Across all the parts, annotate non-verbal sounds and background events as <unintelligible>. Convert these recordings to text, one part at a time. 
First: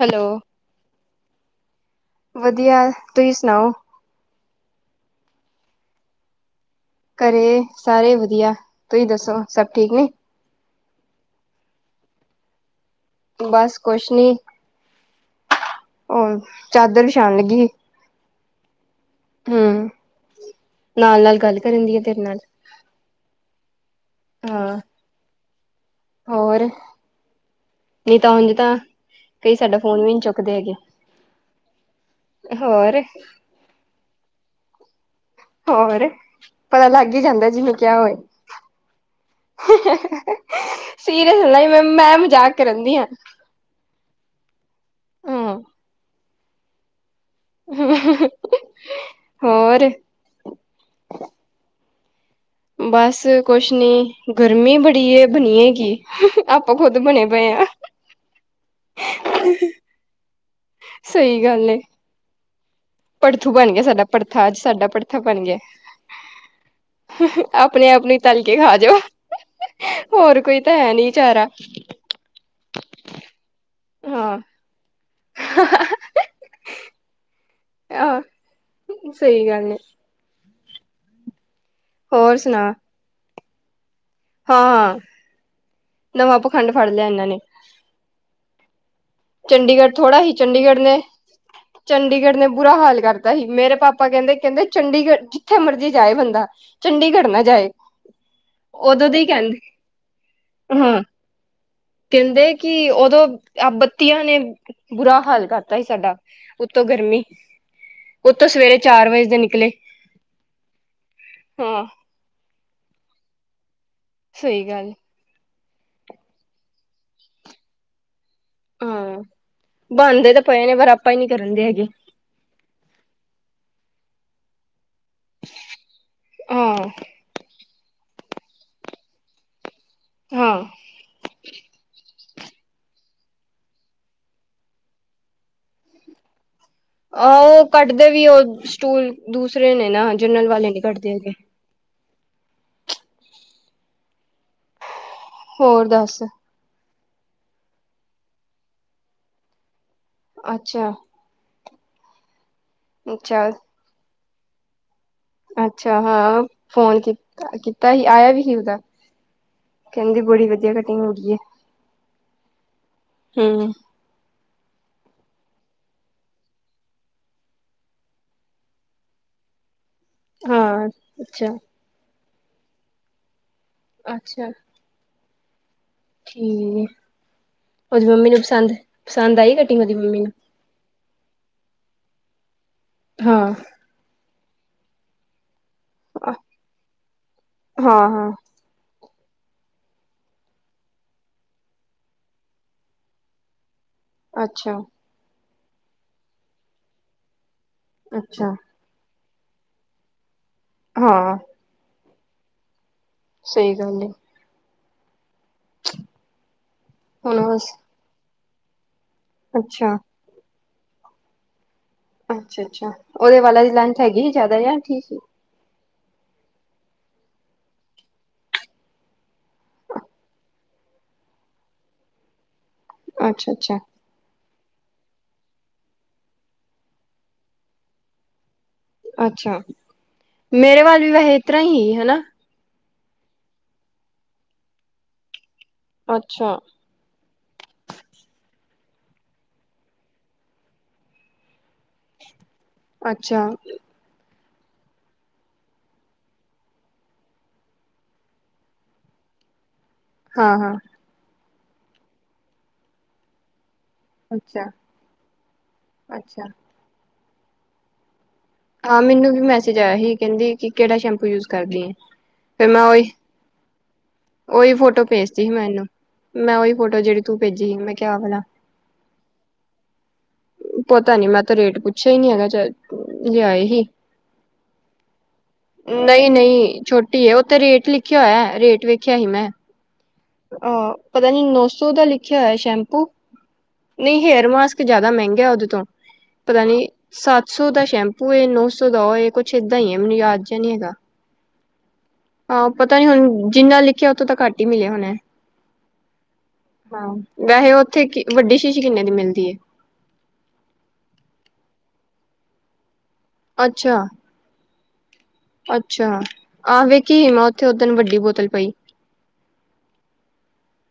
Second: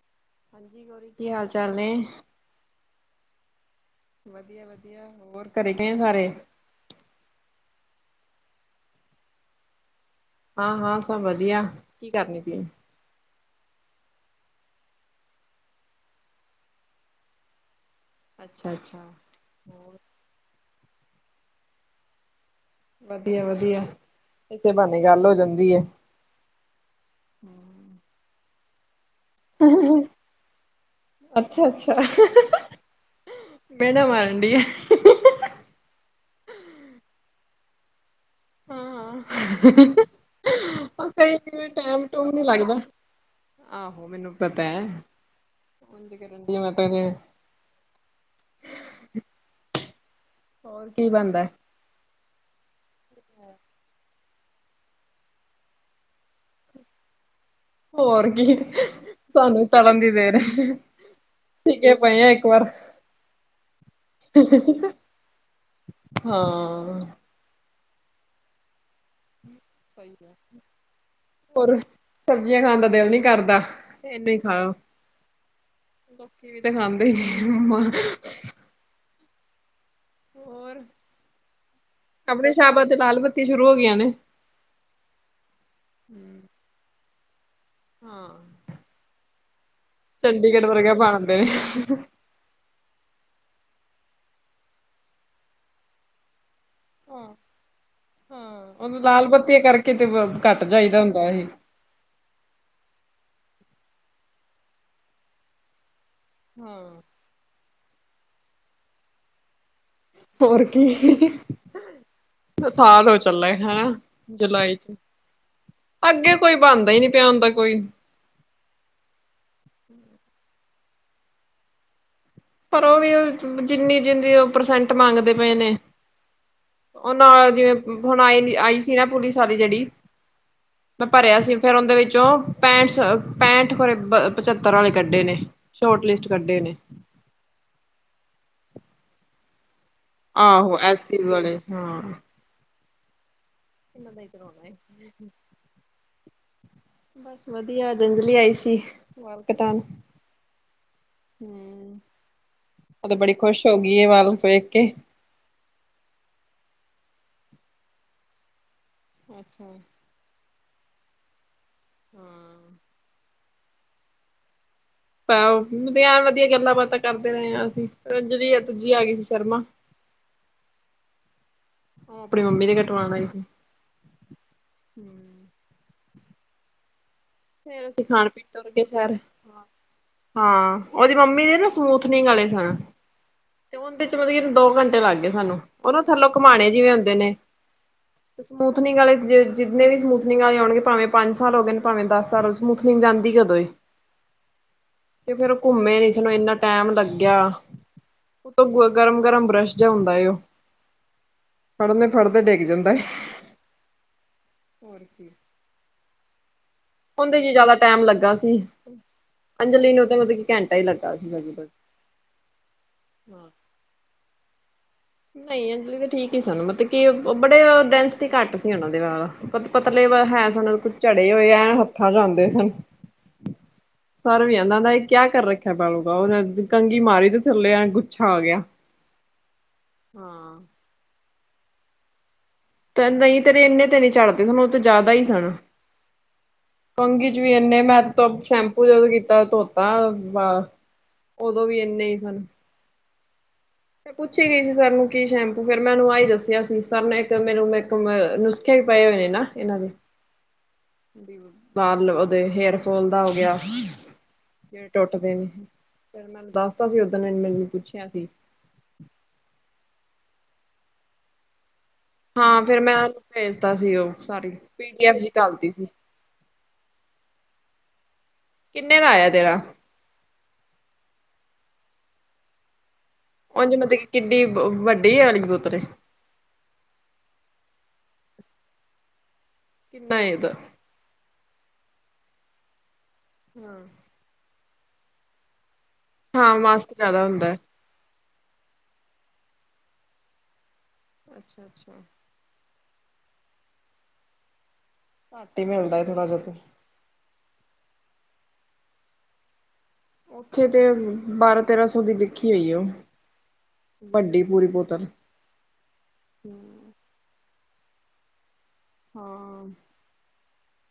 Hello, ਹਾਂਜੀ, ਕੀ ਹਾਲ ਚਾਲ ਨੇ? ਵਧੀਆ ਤੁਸੀਂ ਸੁਣਾਓ? ਵਧੀਆ ਵਧੀਆ ਹੋਰ ਘਰੇ ਕਿਵੇਂ ਸਾਰੇ? ਘਰੇ ਸਾਰੇ ਵਧੀਆ ਤੁਸੀਂ ਦੱਸੋ ਸੱਭ ਠੀਕ ਨੇ। ਹਾਂ ਹਾਂ, ਸਭ ਵਧੀਆ ਕੀ ਕਰਨੀ ਪਈ ਐ। ਬੱਸ ਕੁੱਛ ਨਹੀਂ ਓ ਚਾਦਰ ਵਿਛਾਣ ਲੱਗੀ ਸੀ। ਅੱਛਾ ਅੱਛਾ, ਹੂੰ, ਹੋਰ ਨਾਲ ਨਾਲ ਗੱਲ ਕਰਨ ਦੀ ਆ ਤੇਰੇ ਨਾਲ। ਵਧੀਆ ਵਧੀਆ ਇਸੇ ਹਾਂ ਬਹਾਨੇ ਗੱਲ ਹੋ ਜਾਂਦੀ ਐ। ਹੋਰ ਨਹੀਂ ਤਾਂ ਉਂਜ ਤਾਂ ਕਈ ਸਾਡਾ ਫੋਨ ਵੀ ਨਹੀਂ ਚੁੱਕਦੇ ਹੈਗੇ ਅੱਛਾ ਹੋਰ। ਮੇਨਾ ਮਾਰਨ ਡਈ ਹੋਰ ਪਤਾ ਲੱਗ ਹੀ ਜਾਂਦਾ ਜਿਹਨੂੰ ਕਿਹਾ ਹੋਵੇ। ਹਾਂ ਹਾਂ ਕਈ ਸੀਰੀਅਸ ਨਾ ਲਈ ਕਿਵੇਂ ਮੈਂ ਟਾਈਮ ਮੈਂ ਟੂਮ ਨੀ ਮਜ਼ਾਕ ਲੱਗਦਾ ਕਰਨ ਦੀ ਆ। ਆਹੋ ਮੈਨੂੰ ਪਤਾ ਹਮ ਕਰਨ <unintelligible> ਹੋਰ, ਹੋਰ ਕੀ ਬਣਦਾ? ਬੱਸ ਕੁੱਛ ਨਹੀਂ ਗਰਮੀ ਬੜੀ ਬਣੀਏ ਕੀ। ਆਪਾਂ ਖ਼ੁਦ ਬਣੇ ਪਏ ਆ। ਹੋਰ ਕੀ ਸਾਨੂੰ ਤੜਨ ਦੀ ਦੇਰ ਆ। ਸਹੀ ਗੱਲ ਐ। ਗਏ ਆ ਇੱਕ ਵਾਰ। ਭੜਥੂ ਬਣ ਗਿਆ ਸਾਡਾ ਭੜਥਾ ਅੱਜ ਸਾਡਾ ਭੜਥਾ ਬਣ ਗਿਆ। ਹਾਂ ਆਪਣੀ ਆਪਣੀ ਤਲ ਕੇ ਖਾ ਜੋ। ਸਹੀ ਐ। <unintelligible> ਹੋਰ ਸਬਜ਼ੀਆਂ ਖਾਣ ਦਾ ਦਿਲ ਨੀ ਕਰਦਾ ਐਵੇਂ ਹੀ ਖਾਓ। ਹ ਹਾ, ਹਾ ਲੋਕੀ ਵੀ ਤਾਂ ਖਾਂਦੇ ਹੀ ਨਮਾਂ। ਆਹ ਸਹੀ ਗੱਲ ਏ। ਹੋਰ, ਹੋਰ ਕੱਪੜੇ ਸ਼ਾਬਾ ਤੇ ਲਾਲ ਬੱਤੀ ਸ਼ੁਰੂ ਹੋ ਗਈਆਂ ਨੇ। ਹਾਂ, ਹਾਂ, ਨਵਾਂ ਪਖੰਡ ਫੜ ਲਿਆ ਇਹਨਾਂ ਨੇ। ਹਾਂ। ਚੰਡੀਗੜ੍ਹ ਥੋੜਾ ਸੀ ਚੰਡੀਗੜ੍ਹ ਵਰਗਾ ਨੇ ਬਣਦੇ ਨੇ। ਚੰਡੀਗੜ੍ਹ ਨੇ ਬੁਰਾ ਹਾਲ ਕਰ ਪਤਾ ਹੀ ਮੇਰੇ ਪਾਪਾ ਕਹਿੰਦੇ ਕਹਿੰਦੇ ਚੰਡੀਗੜ੍ਹ ਜਿੱਥੇ ਮਰਜ਼ੀ ਜਾਏ ਬੰਦਾ ਚੰਡੀਗੜ੍ਹ ਹਾਂ ਨਾ ਜਾਏ। ਹਾਂ ਉਹਨੂੰ ਉਦੋਂ ਦੇ ਹੀ ਲਾਲ ਬੱਤੀ ਕਹਿੰਦੇ ਕਰਕੇ ਤੇ ਘੱਟ ਜਾਈਦਾ ਹਾਂ ਹੁੰਦਾ ਸੀ। ਕਹਿੰਦੇ ਕਿ ਉਦੋਂ ਬੱਤੀਆਂ ਨੇ ਬੁਰਾ ਹਾਲ ਕਰਤਾ ਸੀ ਸਾਡਾ ਹਾਂ ਉਤੋਂ ਗਰਮੀ ਉਤੋਂ ਸਵੇਰੇ ਚਾਰ ਵਜੇ ਦੇ ਨਿਕਲੇ। ਹੋਰ ਕੀ ਹਾਂ ਸਾਲ ਹੋ ਚੱਲਾ ਹੈ। ਸਹੀ ਜੁਲਾਈ ਗੱਲ ਅੱਗੇ ਕੋਈ ਬਣਦਾ ਹੀ ਨੀ ਪਿਆ ਹੁਣ ਤਾਂ ਕੋਈ। ਹਾਂ, ਬਣਦੇ ਤਾਂ ਪਏ ਨੇ ਪਰ ਆਪਾਂ ਹੀ ਨੀ ਕਰਨ ਦੇ ਹੈਗੇ। ਪਰ ਓ ਵੀ ਜਿੰਨੀ ਜਿੰਨੀ ਉਹ ਪਰਸੈਂਟ ਮੰਗਦੇ ਪਏ ਨੇ ਆ। ਉਹ ਨਾਲ ਜਿਵੇਂ, ਹੁਣ ਆਏ, ਆਈ ਸੀ ਨਾ ਪੁਲਿਸ ਵਾਲੀ ਜਿਹੜੀ ਹਾਂ ਮੈਂ ਭਰਿਆ ਸੀ, ਫਿਰ ਉਂਹਦੇ ਵਿੱਚੋਂ ਪੈਂਠਸ, ਪੈਂਠ ਖਰੇ ਪਚ੍ਹੱਤਰ ਵਾਲੇ ਕੱਢੇ ਨੇ, ਸ਼ੋਰਟ ਲਿਸਟ ਕੱਢੇ ਨੇ। ਆਹ, ਉਹ ਕੱਢਦੇ ਵੀ ਉਹ ਸਟੂਲ ਦੂਸਰੇ ਨੇ ਨਾ। ਜਨਰਲ ਵਾਲੇ ਆਂਹੋ, ਨੀ ਕੱਢਦੇ ਐਸੀ ਹੈਗੇ ਵਾਲੇ ਹਾਂ। ਕਰਾਂਦੇ, ਕਰਾਉਣਾ ਹੋਰ ਦੱਸ? ਬਸ ਵਧੀਆ। ਅੱਜ ਅਂਜਲੀ ਆਈ ਸੀ, ਵਾਲ ਕਟਾਣ। ਅੱਛਾ। ਹੂੰ, ਓਹ ਤੇ ਬੜੀ ਅੱਛਾ ਖੁਸ਼ ਹੋ ਗਈ ਏ, ਵਾਲ ਵੇਖਕੇ। ਅੱਛਾ, ਹਾਂ ਫੋਨ ਕੀੱਤਾ, ਕੀਤਾ ਹੀ, ਆਇਆ ਵੀ ਸੀ ਉਸਦਾ। ਅੱਛਾ। ਕਹਿੰਦੀ ਬੜੀ ਵਧੀਆ ਕਟਿੰਗ ਹੋ ਗਈ ਏ। ਹਾਂ। ਹੂੰ। ਪ ਉਹ ਐ ਵਧੀਆ ਗੱਲਾਂ-ਬਾਤਾਂ ਕਰਦੇ ਰਹੇ ਹਾਂ ਅਸੀਂ, ਰੱਜੀ-ਪੁੱਜੀ ਆਈ ਸੀ ਸ਼ਰਮਾ। <inaudible> ਹਾਂ, ਅੱਛਾ। ਉਹ, ਆਪਣੀ ਮੰਮੀ ਦੇ ਕਟਵਾਣ ਆਈ। ਅੱਛਾ। ਹਮ। <inaudible> ਠੀਕ ਏ। ਫਿਰ ਅਸੀਂ ਖਾਣ-ਪੀਣ ਤੁਰ ਗਏ ਸ਼ਹਿਰ, ਪਸੰਦ ਆਈ ਕਟਿੰਗ ਉਹਦੀ ਮੰਮੀ ਨੂੰ ਹਾਂ ਉਹਦੀ ਮੰਮੀ ਦੇ ਨਾ ਸਮੂਥਨਿੰਗ ਵਾਲੇ ਸਣ। ਹਾਂ। ਤੇ ਉਹਦੇ'ਚ ਮਤਲਬ ਕਿ ਦੋ-ਘੰਟੇ ਲੱਗ ਗਏ ਸਾਨੂੰ, ਉਹ ਨਾ ਥੱਲੋ ਘੁਮਾਣੇ ਜਿਵੇਂ ਹੂੰਦੇ ਨੇ। ਹਾਂ ਹਾਂ ਸਮੂਥਨਿਂਗ ਵਾਲੇ, ਜਿੰਨੇ ਵੀ ਸਮੂਥਨਿਂਗ ਵਾਲੇ ਆਉਣਗੇ ਭਾਵੇਂ ਪੰਜ-ਸਾਲ ਹੋ ਗਏ ਨੇ, ਭਾਵੇਂ ਦੱਸ ਸਰਲ ਸਮੁਥਨੀਂਗ ਜਾਂਦੀ ਕਦੋਂ ਏ? ਅੱਛਾ। ਤੇ ਫਿਰ ਉਹ ਘੁੰਮੇ, ਈਸਨੂੰ ਇੰਨਾ ਟੈਮ ਲੱਗਿਆ, ਉਤੋਂ ਗਰਮ-ਗਰਮ ਬਰੱਸ਼ ਜਾਂ ਹੁੰਦਾ ਏ, ਉਹ। ਹਾਂ। ਫੜਨੇ, ਫੜਦੇ ਡਿੱਗ ਜਾਂਦਾ। ਸਹੀ ਗੱਲ ਏ। ਹੋਰ ਕੀ। ਹੁਣ ੳਦੇ ਚ ਬਸ ਜਿਆਦਾ ਟਾਈਮ ਲੱਗਾ ਸੀ ਅੱਛਾ ਅੰਜਲੀ ਨੂੰ ਤੇ ਮਤਲਬ ਕਿ ਘੰਟਾ ਹੀ ਲੱਗਾ ਸੀ। ਅੱਛਾ -ਅੱਛਾ ਉਹ ਓਦੇ ਵਾਲਾ ਦੀ ਲੈਂਥ ਹੈਗੀ ਸੀ ਜ਼ਿਆਦਾ ਜਾਂ ਠੀਕ ਹੈ। ਨਹੀਂ ਅਂਜਲੀ ਤਾਂ ਠੀਕ ਹੀ ਸਨ ਮਤਲਬ ਕਿ ਉਹ ਬੜੇ ਡੈਂਸਿਟੀ ਘੱਟ ਸੀ ਉਹਨਾਂ ਦੇ ਨਾਲ। ਪਤ, ਪਤਲੇ ਹੈ ਸਨ ਕੁਝ ਝੜੇ ਹੋਏ, ਐਂ ਹੱਥਾਂ'ਚ ਆਂਦੇ ਸਨ। ਅੱਛਾ-ਅੱਛਾ। ਸਰ ਵੀ ਆਂਦਾ, ਆਂਦਾ ਯੇ ਕਿਆ ਕਰ ਰੱਖਾ ਏ ਬਾਊ-ਬਾਊ ਉਹਨੇ ਕੰਘੀ ਮਾਰੀ ਤੇ, ਥੱਲੇ ਐਂਝ ਗੁੱਛਾ ਆ ਗਿਆ। ਅੱਛਾ, ਹਾਂ ਮੇਰੇ ਵਾਲ ਵੀ ਵੈਹੇ ਇਹ ਤਰ੍ਹਾਂ ਹੀ, ਹਨਾ? ਤੇ ਨਹੀਂ ਤੇਰੇ ਇਹਨੇ ਤੇ ਨਹੀਂ ਝੜ੍ਹਦੇ ਸਨ, ਉਹ ਤਾਂ ਜ਼ਿਆਦਾ ਹੀ ਸਨ। ਅੱਛਾ। ਕੰਘੀ'ਚ ਵੀ ਇਹਨੇ, ਮੈਂ ਸ਼ੈਂਪੂ ਜਦੋਂ ਕੀਤਾ ਧੋਤਾ ਬ ਉਦੋਂ ਵੀ ਇੰਨੇ ਹੀ ਸਨ। ਅੱਛਾ। ਪੁੱਛੀ ਗਈ ਸੀ ਸਰ ਨੂੰ, ਕੀ ਸ਼ੈਂਪੂ ਫਿਰ ਮੈਂਨੂੰ ਆਹੀ ਦੱਸਿਆ ਸੀ। ਸਰ ਨੇ ਇੱਕ ਮੈਨੂੰ ਮੇਖ ਨੁਸ ਹੀ ਪਏ ਹੋਏ ਨਾ ਇਹਨਾਂ ਦੀ। ਹਾਂ-ਹਾਂ। ਪਰਲ ਉਹਦੇ ਹੇਅਰ ਫੋਲ ਦਾ ਹੋ ਗਿਆ। ਅੱਛਾ-ਅੱਛਾ ਹਾਂ ਅੱਛਾ ਜਿਹੜੇ ਟੁੱਟਦੇ ਨੇ ਫਿਰ ਅੱਛਾ, ਮੈਨੂੰ ਦੱਸਦਾ ਸੀ ਓਦਣ ਨੇ ਮੈਨੂੰ ਪੁੱਛਿਆ ਸੀ। ਹਾਂ ਮੈਨੂੰ ਵੀ ਮੈਸੇਜ ਆਇਆ ਸੀ ਕਹਿੰਦੀ ਕਿ ਕਿਹੜਾ ਸ਼ੈਂਪੂ ਯੂਜ ਕਰਦੀ ਆ? ਹਾਂ ਫਿਰ ਮੈਂ ਭੇਜ ਦਿਤਾ ਸੀ ਉਹ ਸਾਰੀ ਉਹੀ-ਉਹੀ ਪੀ ਫੋਟੋ ਡੀ ਐਫ ਜੀ ਭੇਜਤੀ ਮੈਂ ਘਲਤੀ ਸੀ। ਇਹਨੂੰ ਮੈਂ ਉਹੀ ਫੋਟੋ ਜਿਹੜੀ ਤੂੰ ਭੇਜੀ ਮੈਂ ਕਿਹਾ ਆ ਬਣਾ। ਕਿੰਨੇ ਦਾ ਆਇਆ ਤੇਰਾ? ਪਤਾ ਨੀ ਮੈਂ ਤਾਂ ਰੇਟ ਪੁੱਛਿਆ ਹੀ ਨੀ ਹੈਗਾ ਚ। ਉਝ ਮਤਲਬ ਕਿ ਕਿੱਡੀ ਵ ਵੱਡੀ ਆਲੀ ਬੋਤਲ ਏ। ਨਹੀਂ -ਨਹੀਂ ਛੋਟੀ ਹੈ ਉਤੇ ਰੇਟ ਲਿਖਿਆ ਹੋਇਆ ਰੇਟ ਵੇਖਿਆ ਹੀ ਮੈਂ। ਨਹੀਂ ਤਾਂ। ਅਹ ਪਤਾ ਨੀ ਨੌ ਸੌ ਦਾ ਲਿਖਿਆ ਹੋਇਆ ਸ਼ੈਂਪੂ। ਹਮ ਨਹੀਂ ਹੇਅਰ ਮਾਸਕ ਜਿਆਦਾ ਮਹਿੰਗਾ ਉਹਦੇ ਤੋਂ ਹਾਂ ਪਤਾ ਨੀ ਮਾਸਕ ਜ਼ਿਆਦਾ ਸੱਤ ਹੁੰਦਾ ਸੌ ਦਾ ਸ਼ੈਂ ਉਹ ਇਹ ਨੌ ਸੌ ਦਾ ਇਹ ਕੁਛ ਏਦਾਂ ਹੀ ਹੈ ਮੈਨੂੰ ਯਾਦ ਜਿਹਾ ਨੀ ਹੈਗਾ। ਅੱਛਾ -ਅੱਛਾ। ਹਾਂ ਪਤਾ ਨੀ ਹੁਣ ਜਿੰਨਾ ਲਿਖਿਆ ਉਹ ਤੋਂ ਤਾਂ ਘੱਟ ਹੀ ਮਿਲਿਆ ਹੋਣਾ। ਘੱਟ ਹੀ ਮਿਲਦਾ ਥੋੜ੍ਹਾ ਬਹੁਤਾ। ਹਾਂ ਵੈਸੇ ਉੱਥੇ ਵੱਡੀ ਸ਼ੀਸ਼ੀ ਕਿੰਨੇ ਦੀ ਮਿਲਦੀ ਏ? ਉੱਥੇ ਤੇ ਬਾਰਾਂ ਤੇਰਾਂ ਸੌ ਦੀ ਲਿਖੀ ਹੋਈ ਏ ਉਹ ਅੱਛਾ ਵੱਡੀ ਪੂਰੀ ਬੋਤਲ। ਅੱਛਾ ਆਹ ਵੇਖੀ ਹੀ ਮੈ ਉੱਥੇ ਓਦਨ ਵੱਡੀ ਬੋਤਲ ਪਈ। ਹਾਂ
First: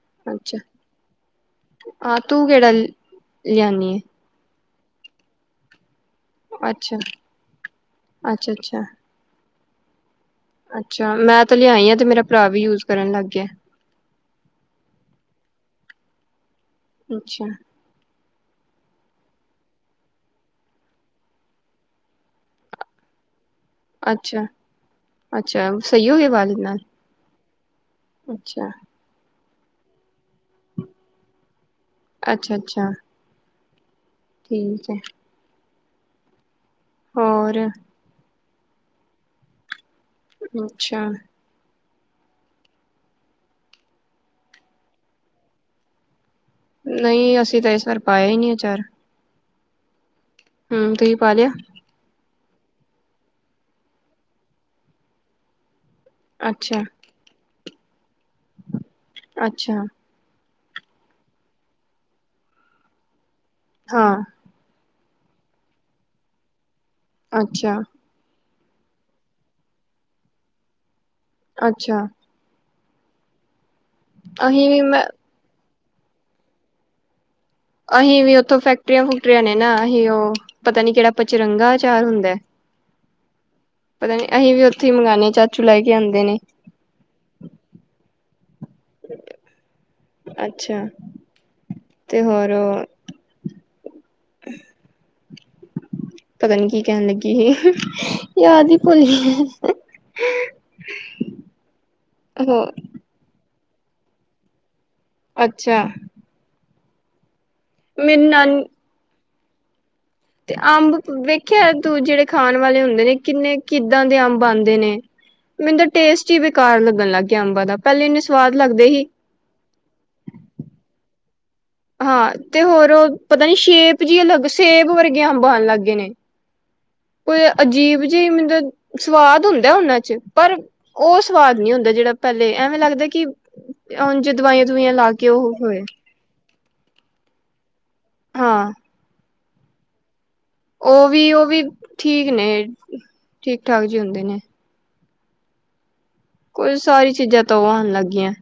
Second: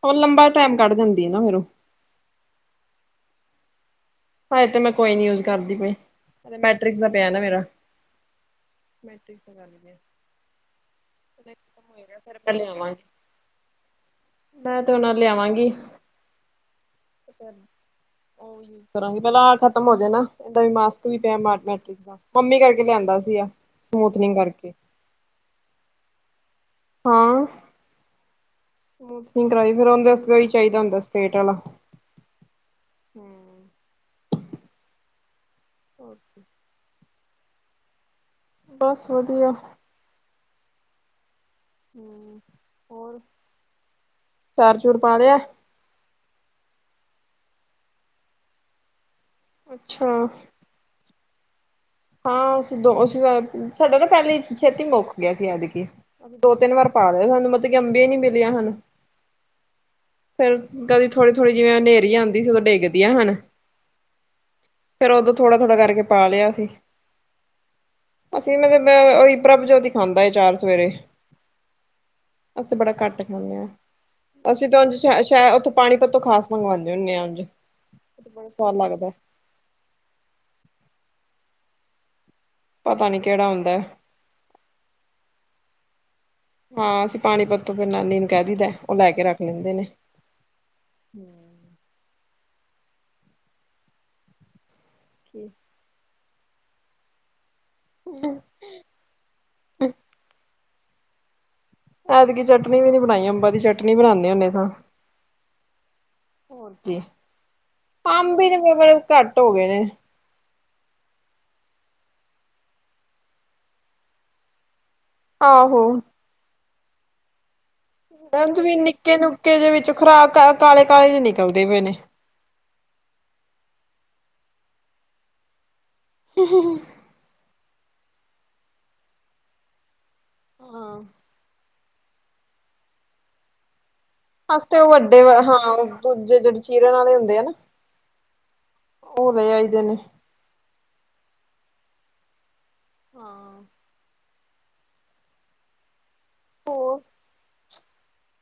ਉਹ ਲੰਬਾ ਅੱਛਾ ਟੈਮ ਕੱਢ ਦੇਂਦੀ ਏ ਨਾ ਫੇਰ। ਹਾਂ ਤੂੰ ਕਿਹੜਾ ਲਿਆਨੀ ਏ। ਹਜੇ ਤੇ ਮੈਂ ਕੋਈ ਨੀ ਯੂਜ ਕਰਦੀ ਪਈ ਹੈ ਅੱਛਾ ਮੈਟ੍ਰਿਕ ਦਾ ਪਿਆ ਨਾ ਮੇਰਾ। ਅੱਛਾ ਅੱਛਾ ਮੈਟ੍ਰਿਕ ਤਾਂ ਕਰ ਲਈਏ। ਅੱਛਾ ਮੈਂ ਤਾਂ ਲਿਆਈ ਆ ਤੇ ਮੇਰਾ ਫਿਰ ਭਰਾ ਮੈਂ ਵੀ ਯੂਜ ਲਿਆਵਾਂਗੀ ਕਰਨ ਲੱਗ ਗਿਆ। ਮੈਂ ਤੇ ਉਹਨਾ ਨੂੰ ਲਿਆਵਾਂਗੀ। ਅੱਛਾ ਕਰਾਂਗੇ ਪਹਿਲਾਂ ਆ ਖਤਮ ਹੋ ਜਾਏ ਨਾ ਇਦਾਂ ਵੀ ਮਾਸਕ ਵੀ ਪਿਆ ਦਾ ਮੰਮੀ ਕਰਕੇ ਲਿਆਂਦਾ ਸੀਗਾ। ਅੱਛਾ -ਅੱਛਾ ਸਹੀ ਹੋ ਗਏ ਵਾਲ ਏਦੇ ਨਾਲ। ਹਾਂ। ਅੱਛਾ ਸਮੂਥਨਿੰਗ ਕਰਵਾਈ ਫਿਰ ਓਹਦੇ ਵਾਸਤੇ ਉਹੀ ਚਾਹੀਦਾ ਹੁੰਦਾ ਸਟਰੇਟ ਵਾਲਾ। ਅੱਛਾ ਅੱਛਾ। ਹੂੰ, ਠੀਕ ਹੈ ਅੱਛਾ ਹੋਰ ਬਸ ਵਧੀਆ ਅੱਛਾ ਹਮ ਹੋਰ ਆਚਾਰ ਆਚੂਰ ਪਾ ਲਿਆ ਨਹੀਂ ਅਸੀਂ ਤਾਂ ਇਸ ਵਾਰ ਪਾਇਆ ਹੀ ਨਹੀਂ ਅਚਾਰ। ਅੱਛਾ। ਹਮ ਤੁਸੀਂ ਪਾ ਲਿਆ। ਹਾਂ ਅਸੀਂ ਦੋ ਸਾਡਾ ਨਾ ਪਹਿਲੀ ਛੇਤੀ ਮੁੱਕ ਗਿਆ ਸੀ ਐਤਕੀ ਦੋ ਤਿੰਨ ਅੱਛਾ ਵਾਰ ਪਾ। ਗਾਏ ਹੁਣ ਤਾਂ ਸਾਨੂੰ ਮਤਲਬ ਅੰਬੀਆ ਹੀ ਨੀ ਮਿਲੀਆਂ ਸਾਨੂੰ। ਅੱਛਾ। ਫੇਰ ਕਦੀ ਥੋੜੀ ਥੋੜ੍ਹੀ ਜਿਵੇਂ ਹਨੇਰੀ ਆਉਂਦੀ ਸੀ ਉਦੋਂ ਡਿੱਗਦੀਆਂ ਹਨ। ਹਾਂ। ਫੇਰ ਉਦੋਂ ਥੋੜਾ ਥੋੜਾ ਕਰਕੇ ਕੇ ਪਾ ਲਿਆ ਸੀ। ਅੱਛਾ ਅਸੀਂ ਮਤਲਬ ਪ੍ਰਭਜੋਤ ਹੀ ਖਾਂਦਾ ਏ ਅਚਾਰ ਸਵੇਰੇ। ਅੱਛਾ ਅਸੀਂ ਤੇ ਬੜਾ ਘੱਟ ਖਾਂਦੇ ਹਾਂ, ਅਸੀਂ ਵੀ ਤਾਂ ਮੈਂ ਉਝ ਉੱਥੋਂ ਪਾਣੀ ਪੱਤੋ ਖਾਸ ਮੰਗਵਾਉਂਦੇ ਹੁੰਦੇ ਆਾਂ ਅਸੀਂ ਵੀ ਉੱਥੋਂ ਫੈਕਟਰੀਆਂ ਫੂਕਟਰੀਆਂ ਨੇ ਨਾ ਅਸੀਂ ਉਹ, ਪਤਾ ਨੀ ਕਿਹੜਾ ਪਚਰੰਗਾ ਆਚਾਰ ਹੁੰਦਾ ਪਤਾ ਨੀ ਕਿਹੜਾ ਹੁੰਦਾ ਪਤਾ ਨੀ ਅਸੀਂ ਵੀ ਉੱਥੇ ਹੀ ਮੰਗਵਾਉਦੇ ਹਾਂ ਚਾਚੂ ਲੈ ਕੇ ਆਉਂਦੇ ਨੇ ਹਾਂ ਅਸੀਂ ਪਾਣੀਪਤ ਫਿਰ ਨਾਨੀ ਨੂੰ ਕਹਿ ਦੇਈਦਾ ਉਹ ਲੈ ਕੇ ਰੱਖ ਲੈਂਦੇ ਨੇ ਅੱਛਾ ਤੇ ਹੋਰ ੀ <unintelligible> ਪਤਾ ਨੀ ਕੀ ਕਹਿਣ ਲੱਗੀ ਸੀ, ਯਾਦ ਹੀ ਕੋਈ ਹੈ ਐਤਕੀ ਚਟਨੀ ਵੀ ਨੀ ਬਣਾਈ, ਅੰਬਾ ਦੀ ਚਟਨੀ ਬਣਾਉਂਦੇ ਹੁੰਦੇ ਸਾਂ ਅੱਛਾ ਹੋਰ ਕਿ ਮੇਰੀ ਅੰਬ ਨਾਨੀ ਵੀ ਬੜੇ ਘੱਟ ਹੋ ਗਏ ਨੇ। ਤੇ ਅੰਬ ਵੇਖਿਆ ਤੂੰ ਜਿਹੜੇ ਖਾਣ ਵਾਲੇ ਹੁੰਦੇ ਨੇ ਕਿੰਨੇ ਕਿੱਦਾਂ ਦੇ ਅੰਬ ਆਉਂਦੇ ਨੇ ਮੈਨੂੰ ਆਹੋ। ਤਾਂ ਟੇਸਟ ਹੀ ਬੇਕਾਰ ਲੱਗਣ ਲੱਗ ਗਿਆ ਅੰਬਾਂ ਦਾ, ਪਹਿਲੇ ਇੰਨੇ ਸਵਾਦ ਲੱਗਦੇ ਸੀ ਤੇ ਇਹਦੇ ਵਿੱਚ ਖ਼ਰਾਬ ਕਾਲੇ -ਕਾਲੇ ਚ ਨਿਕਲਦੇ ਪਏ ਨੇ। ਹਾਂ ਤੇ ਹੋਰ ਪਤਾ ਨੀ ਸ਼ੇਪ ਜਿਹੀ ਅਲਗ ਸੇਬ ਵਰਗੇ ਅੰਬ ਆਉਣ ਲੱਗ ਗਏ ਨੇ ਹ ਹ ਕੋਈ ਅਜੀਬ ਜਿ ਮਤਲਬ ਸਵਾਦ ਹੁੰਦਾ ਉਹਨਾਂ ਚ ਪਰ ਹਾਂ। ਉਹ ਸਵਾਦ ਨਹੀਂ ਹੁੰਦਾ ਜਿਹੜਾ ਪਹਿਲੇ ਐਵੇਂ ਲੱਗਦਾ ਕਿ ਉਜਂ ਦਵਾਈਆਂ ਅਸੀ ਤੇ ਉਹ ਦਵਵਾਈਆਂ ਲਾ ਵੱਡੇ ਕੇ ਉਹ ਹੋਏ ਹਾਂ ਦੂਜੇ ਜਿਹੜੇ ਚੀਰਨ ਵਾਲੇ ਹੁੰਦੇ ਆ ਨਾ ਹਾਂ ਭੋਲੇ ਆਈਦੇ ਨੇ ਉਹ ਵੀ, ਉਹ ਵੀ ਠੀਕ ਨੇ, ਠੀਕ ਹਾਂ। -ਠਾਕ ਜੀ ਹੁੰਦੇ ਨੇ ਕੋਈ ਹੋਰ ਸਾਰੀ ਚੀਜ਼ਾਂ ਤਾਂ ਉਹ ਆਉਣ ਲੱਗ ਗਈਆਂ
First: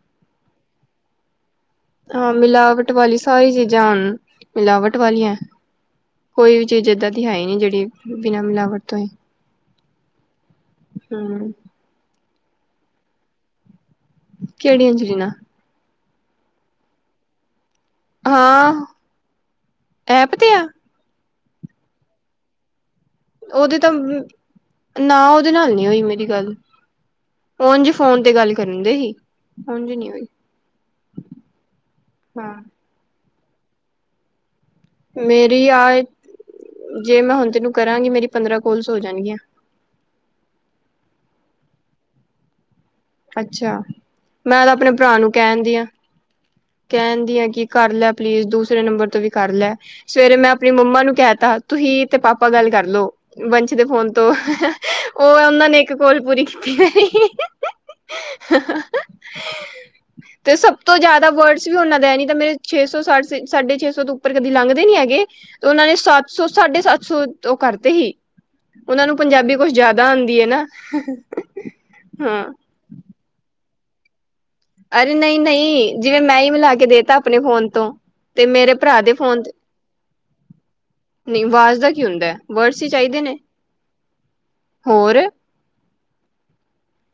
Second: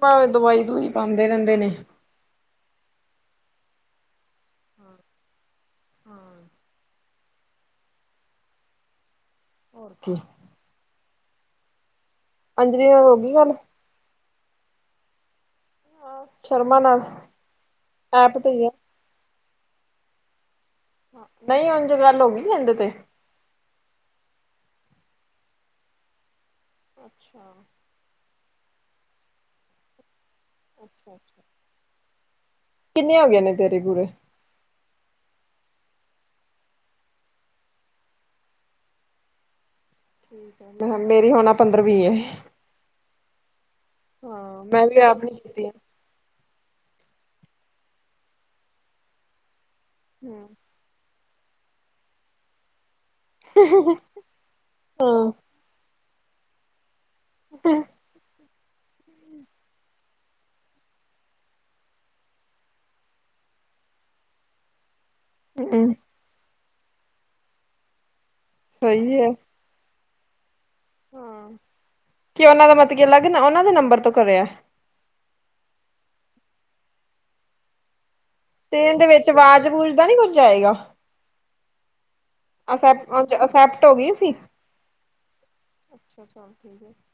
ਭਾਵੇਂ ਦਵਾਈ ਦੂਈ ਪਾਉਂਦੇ ਰਹਿੰਦੇ ਨੇ ਹਾਂ ਮਿਲਾਵਟ ਵਾਲੀ ਸਾਰੀ ਚੀਜ਼ਾਂ ਹੁਣ ਮਿਲਾਵਟ ਵਾਲੀਆਂ ਕੋਈ ਵੀ ਚੀਜ਼ ਏਦਾਂ ਦੀ ਹੈ ਹੀ ਨਹੀ ਜਿਹੜੀ ਬਿਨਾਂ ਮਿਲਾਵਟ ਤੋਂ ਹੀ ਹੋਰ ਕੀ ਹੂੰ, ਅੰਜਲੀ ਨਾਲ ਹੋ ਗਈ ਗੱਲ। ਕਿਹੜੀ ਅੰਜਲੀ ਨਾਲ ਹਾਂ, ਸ਼ਰਮਾ ਨਾਲ। ਐਪ ਤੇ ਹੀ ਆ। ਹਾਂ ਐਪ ਤੇ ਆ। ਨਹੀਂ ਉਂਜ ਗੱਲ ਹੋ ਗਈ ਸੀ ਐਂਡ ਤੇ। ਉਹਦੇ ਤਾਂ ਨਾ ਉਹਦੇ ਨਾਲ ਨਹੀਂ ਹੋਈ ਮੇਰੀ ਗੱਲ ਅੱਛਾ ਉਝ ਫੋਨ ਤੇ ਗੱਲ ਕਰਨ ਦੇ ਸੀ ਸਮਝ ਨੀ ਹੋਈ ਅੱਛਾ ਅੱਛਾ, ਹਾਂ, ਕਿੰਨੇ ਹੋ ਗਏ ਨੇ ਤੇਰੇ ਪੂਰੇ ਮੇਰੀ ਆ ਜੇ ਮੈਂ ਹੁਣ ਤੈਨੂੰ ਕਰਾਂਗੀ, ਮੇਰੀ ਪੰਦਰਾਂ ਕੋਲਸ ਹੋ ਜਾਣਗੀਆਂ। ਠੀਕ, ਮੈਂ ਮੇਰੀ ਹੁਣ ਪੰਦਰਵੀ ਹੈ ਏ ਅੱਛਾ ਮੈਂ ਹਾਂ ਤਾਂ ਆਪਣੇ ਵੀ ਭਰਾ ਆਪ ਨੀ ਨੂੰ ਕੀਤੀ ਕਹਿਣਦੀ ਆ ਕਹਿਣਦੀ ਆ ਕਿ ਕਰ ਲੈ ਪਲੀਜ਼ ਦੂਸਰੇ ਨੰਬਰ ਤੋਂ ਵੀ ਕਰ ਲੈ ਸਵੇਰੇ ਮੈਂ ਆਪਣੀ ਮੰਮਾ ਨੂੰ ਕਹਿ ਤਾ ਤੁਸੀਂ ਤੇ ਪਾਪਾ ਗੱਲ ਕਰਲੋ ਵੰਸ਼ ਦੇ ਫੋਨ ਤੋਂ, ਉਹ ਹਾਂ ਉਹਨਾਂ ਨੇ ਇੱਕ ਕੋਲ ਪੂਰੀ ਕੀਤੀ ਹੈ। ਹ <inaudible> <inaudible> ਤੇ ਸਭ ਤੋਂ ਜ਼ਿਆਦਾ ਵਰਡਸ ਵੀ ਉਹਨਾਂ ਦਾ ਨੀ ਤਾਂ ਮੇਰੇ ਛੇ ਸੌ ਸਾ ਸਾੇ ਛੇ ਸੌ ਤੋਂ ਉੱਪਰ ਕਦੀ ਲੰਘਦੇ ਨੀ ਹੈਗੇ ਉਹਨਾਂ ਨੇ ਹੂੰ ਸੱਤ ਸੌ ਸਾਢੇ ਸੱਤ ਸੌ ਉਹ ਕਰਤੇ ਸੀ ਉਹਨਾਂ ਨੂੰ ਸਹੀ ਹੈ ਪੰਜਾਬੀ ਕੁੱਛ ਜਿਆਦਾ ਹੁੰਦੀ ਹੈ ਨਾ ਹਾਂ, ਹਾਂ ਕਿ ਉਹਨਾਂ ਦਾ ਮਤਲਬ ਅਲੱਗ ਨਾ ਉਹਨਾਂ ਦੇ ਨੰਬਰ ਤੋਂ ਕਰਿਆ ਅਰੇ ਨਹੀਂ ਨਹੀਂ ਜਿਵੇਂ ਮੈਂ ਹੀ ਮਿਲਾ ਕੇ ਦੇ ਤ ਆਪਣੇ ਫੋਨ ਤੋਂ ਮੇਰੇ ਤੇ ਭਰਾ ਏਦੇ ਦੇ ਵਿੱਚ ਫੋਨ ਤੇ ਆਵਾਜ਼ ਵੂਜ ਦਾ ਨੀ ਕੁੱਝ ਆਏਗਾ ਨਹੀਂ, ਆਵਾਜ਼ ਦਾ ਕੀ ਹੁੰਦਾ ਹੈ ਵਰਡਸ ਹੀ ਚਾਹੀਦੇ ਅਸੈਪਟ ਨੇ ਅਸੈਪਟ ਹੋ ਗਈ ਸੀ ਹੋਰ <inaudible>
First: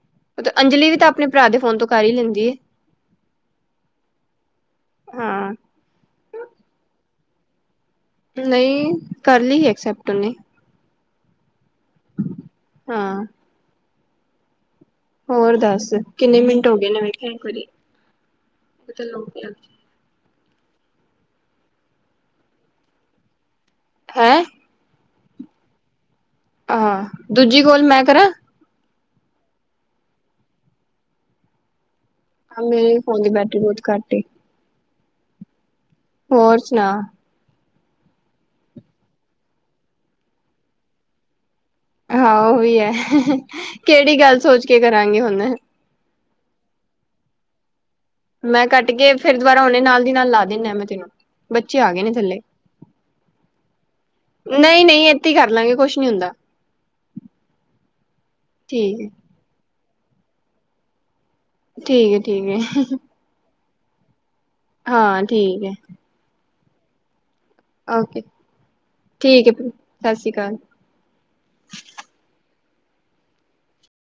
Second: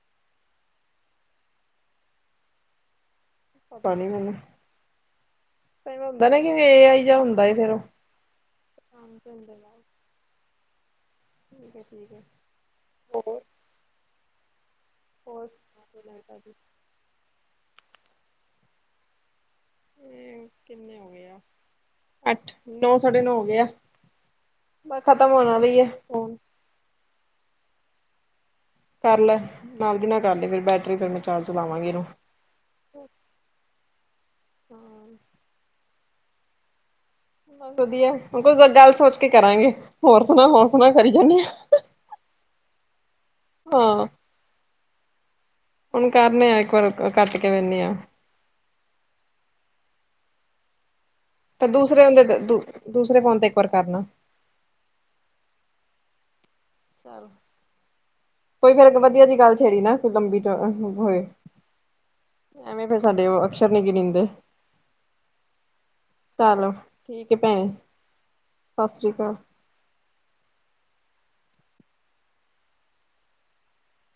ਅੰਜਲੀ ਵੀ ਤਾਂ ਆਪਣੇ ਭਰਾ ਦੇ ਫੋਨ ਤੋਂ ਕਰ ਹੀ ਲੈਂਦੀ। ਪਤਾ ਨੀ ਮੈਨੂੰ ਹਾਂ ਵੇ ਹੁੰਦਾ ਨਾ ਕਿ ਇਹ ਆਈ ਜਾ ਹੁੰਦਾ ਫੇਰ ਉਹ ਨਹੀਂ ਕਰ ਲਈ ਠੀਕ ਐਕਸੈਪਟ ਉਹਨੇ ਠੀਕ ਐ ਹਾਂ, ਹੋਰ ਸੁਣਾ ਦੱਸ ਕੋਈ ਨਵੀਂ ਕਿੰਨੇ ਤਾਜ਼ੀ ਮਿੰਟ ਹੋ ਗਏ ਨੇ ਵੇਖਿਆ ਇੱਕ ਵਾਰੀ ਕਿੰਨੇ ਹੋ ਗਏ ਅੱਠ ਨੌ ਸਾਢੇ ਨੌ ਹੋਗੇ, ਹੈਂ, ਮ ਖ਼ਤਮ ਹੋਣ ਵਾਲੀ ਆ ਫੋਨ। ਆਹੋ ਦੂਜੀ ਕੋਲ ਮੈਂ ਕਰਾਂ ਕਰ ਲੈ ਨਾਲ ਦੀ ਨਾਲ ਕਰ ਲ ਫਿਰ ਬੈਟਰੀ ਫੂੰ ਚਾਰਜ ਲਾਵਾਂਗੇ ਇਹਨੂੰ ਆ ਮੇਰੇ ਫੋਨ ਦੀ ਬੈਟਰੀ ਬਹੁਤ ਘੱਟ ਏ ਹੋਰ ਸੁਣਾ ਬ ਵਧੀਆ ਹੂੰ ਕੋਈ ਗੱਲ ਸੋਚ ਕੇ ਕਰਾਂਗੇ ਹੋਰ ਸੁਣਾ ਹੋਰ ਸੁਣਾ ਕਰੀ ਜਾਂਦੇ ਹਾਂ। ਹਾਂ, ਉਹ ਵੀ ਹੈ ਕਿਹੜੀ ਗੱਲ ਸੋਚ ਕੇ ਕਰਾਂਗੇ ਹੁਣ ਹੁਣ ਕਰਨੇ ਆ ਇੱਕ ਵਾਰ ਕੱਟ ਕੇ ਵਹਿੰਦੇ ਹਾਂ। ਮੈਂ ਕੱਟ ਕੇ ਫੇਿਰ ਦੁਬਾਰਾ ਨੇ ਨਾਲ ਦੀ ਨਾਲ ਲਾ ਦਿੰਦਾ ਮੈਂ ਤੈਨੂੰ ਤਾਂ ਬੱਚੇ ਆ ਗਏ ਦੂਸਰੇ ਨੇ ਹਦੇ ਥੱਲੇ ਦੂਸਰੇ ਫੋਨ ਤੇ ਇੱਕ ਵਾਰ ਕਰਨਾ। ਨਹੀਂ ਨਹੀਂ ਇੱਥੇ ਹੀ ਕਰ ਲਾਂਗੇ ਕੁਛ ਨਹੀਂ ਹੁੰਦਾ। ਚ ਕੋਈ ਫੇਰ ਠੀਕ ਹੈ ਵਧੀਆ ਜਿਹੀ ਗੱਲ ਛੇੜੀ ਨਾ ਕੋਈ ਲੰਬੀ ਹੋਏ। ਠੀਕ ਹੈ ਠੀਕ ਹੈ ਐਵੇਂ ਫਿਰ ਸਾਡੇ ਉਹ ਅਕਸ਼ਰ ਨਹੀਂ ਕੀ ਨੀਂਦੇ। ਹਾਂ, ਠੀਕ ਹੈ। ਚਲੋ ਠੀਕ ਭੈਣ। ਓਕੇ ਠੀਕ ਹੈ ਸਤਿ ਸ਼੍ਰੀ ਅਕਾਲ।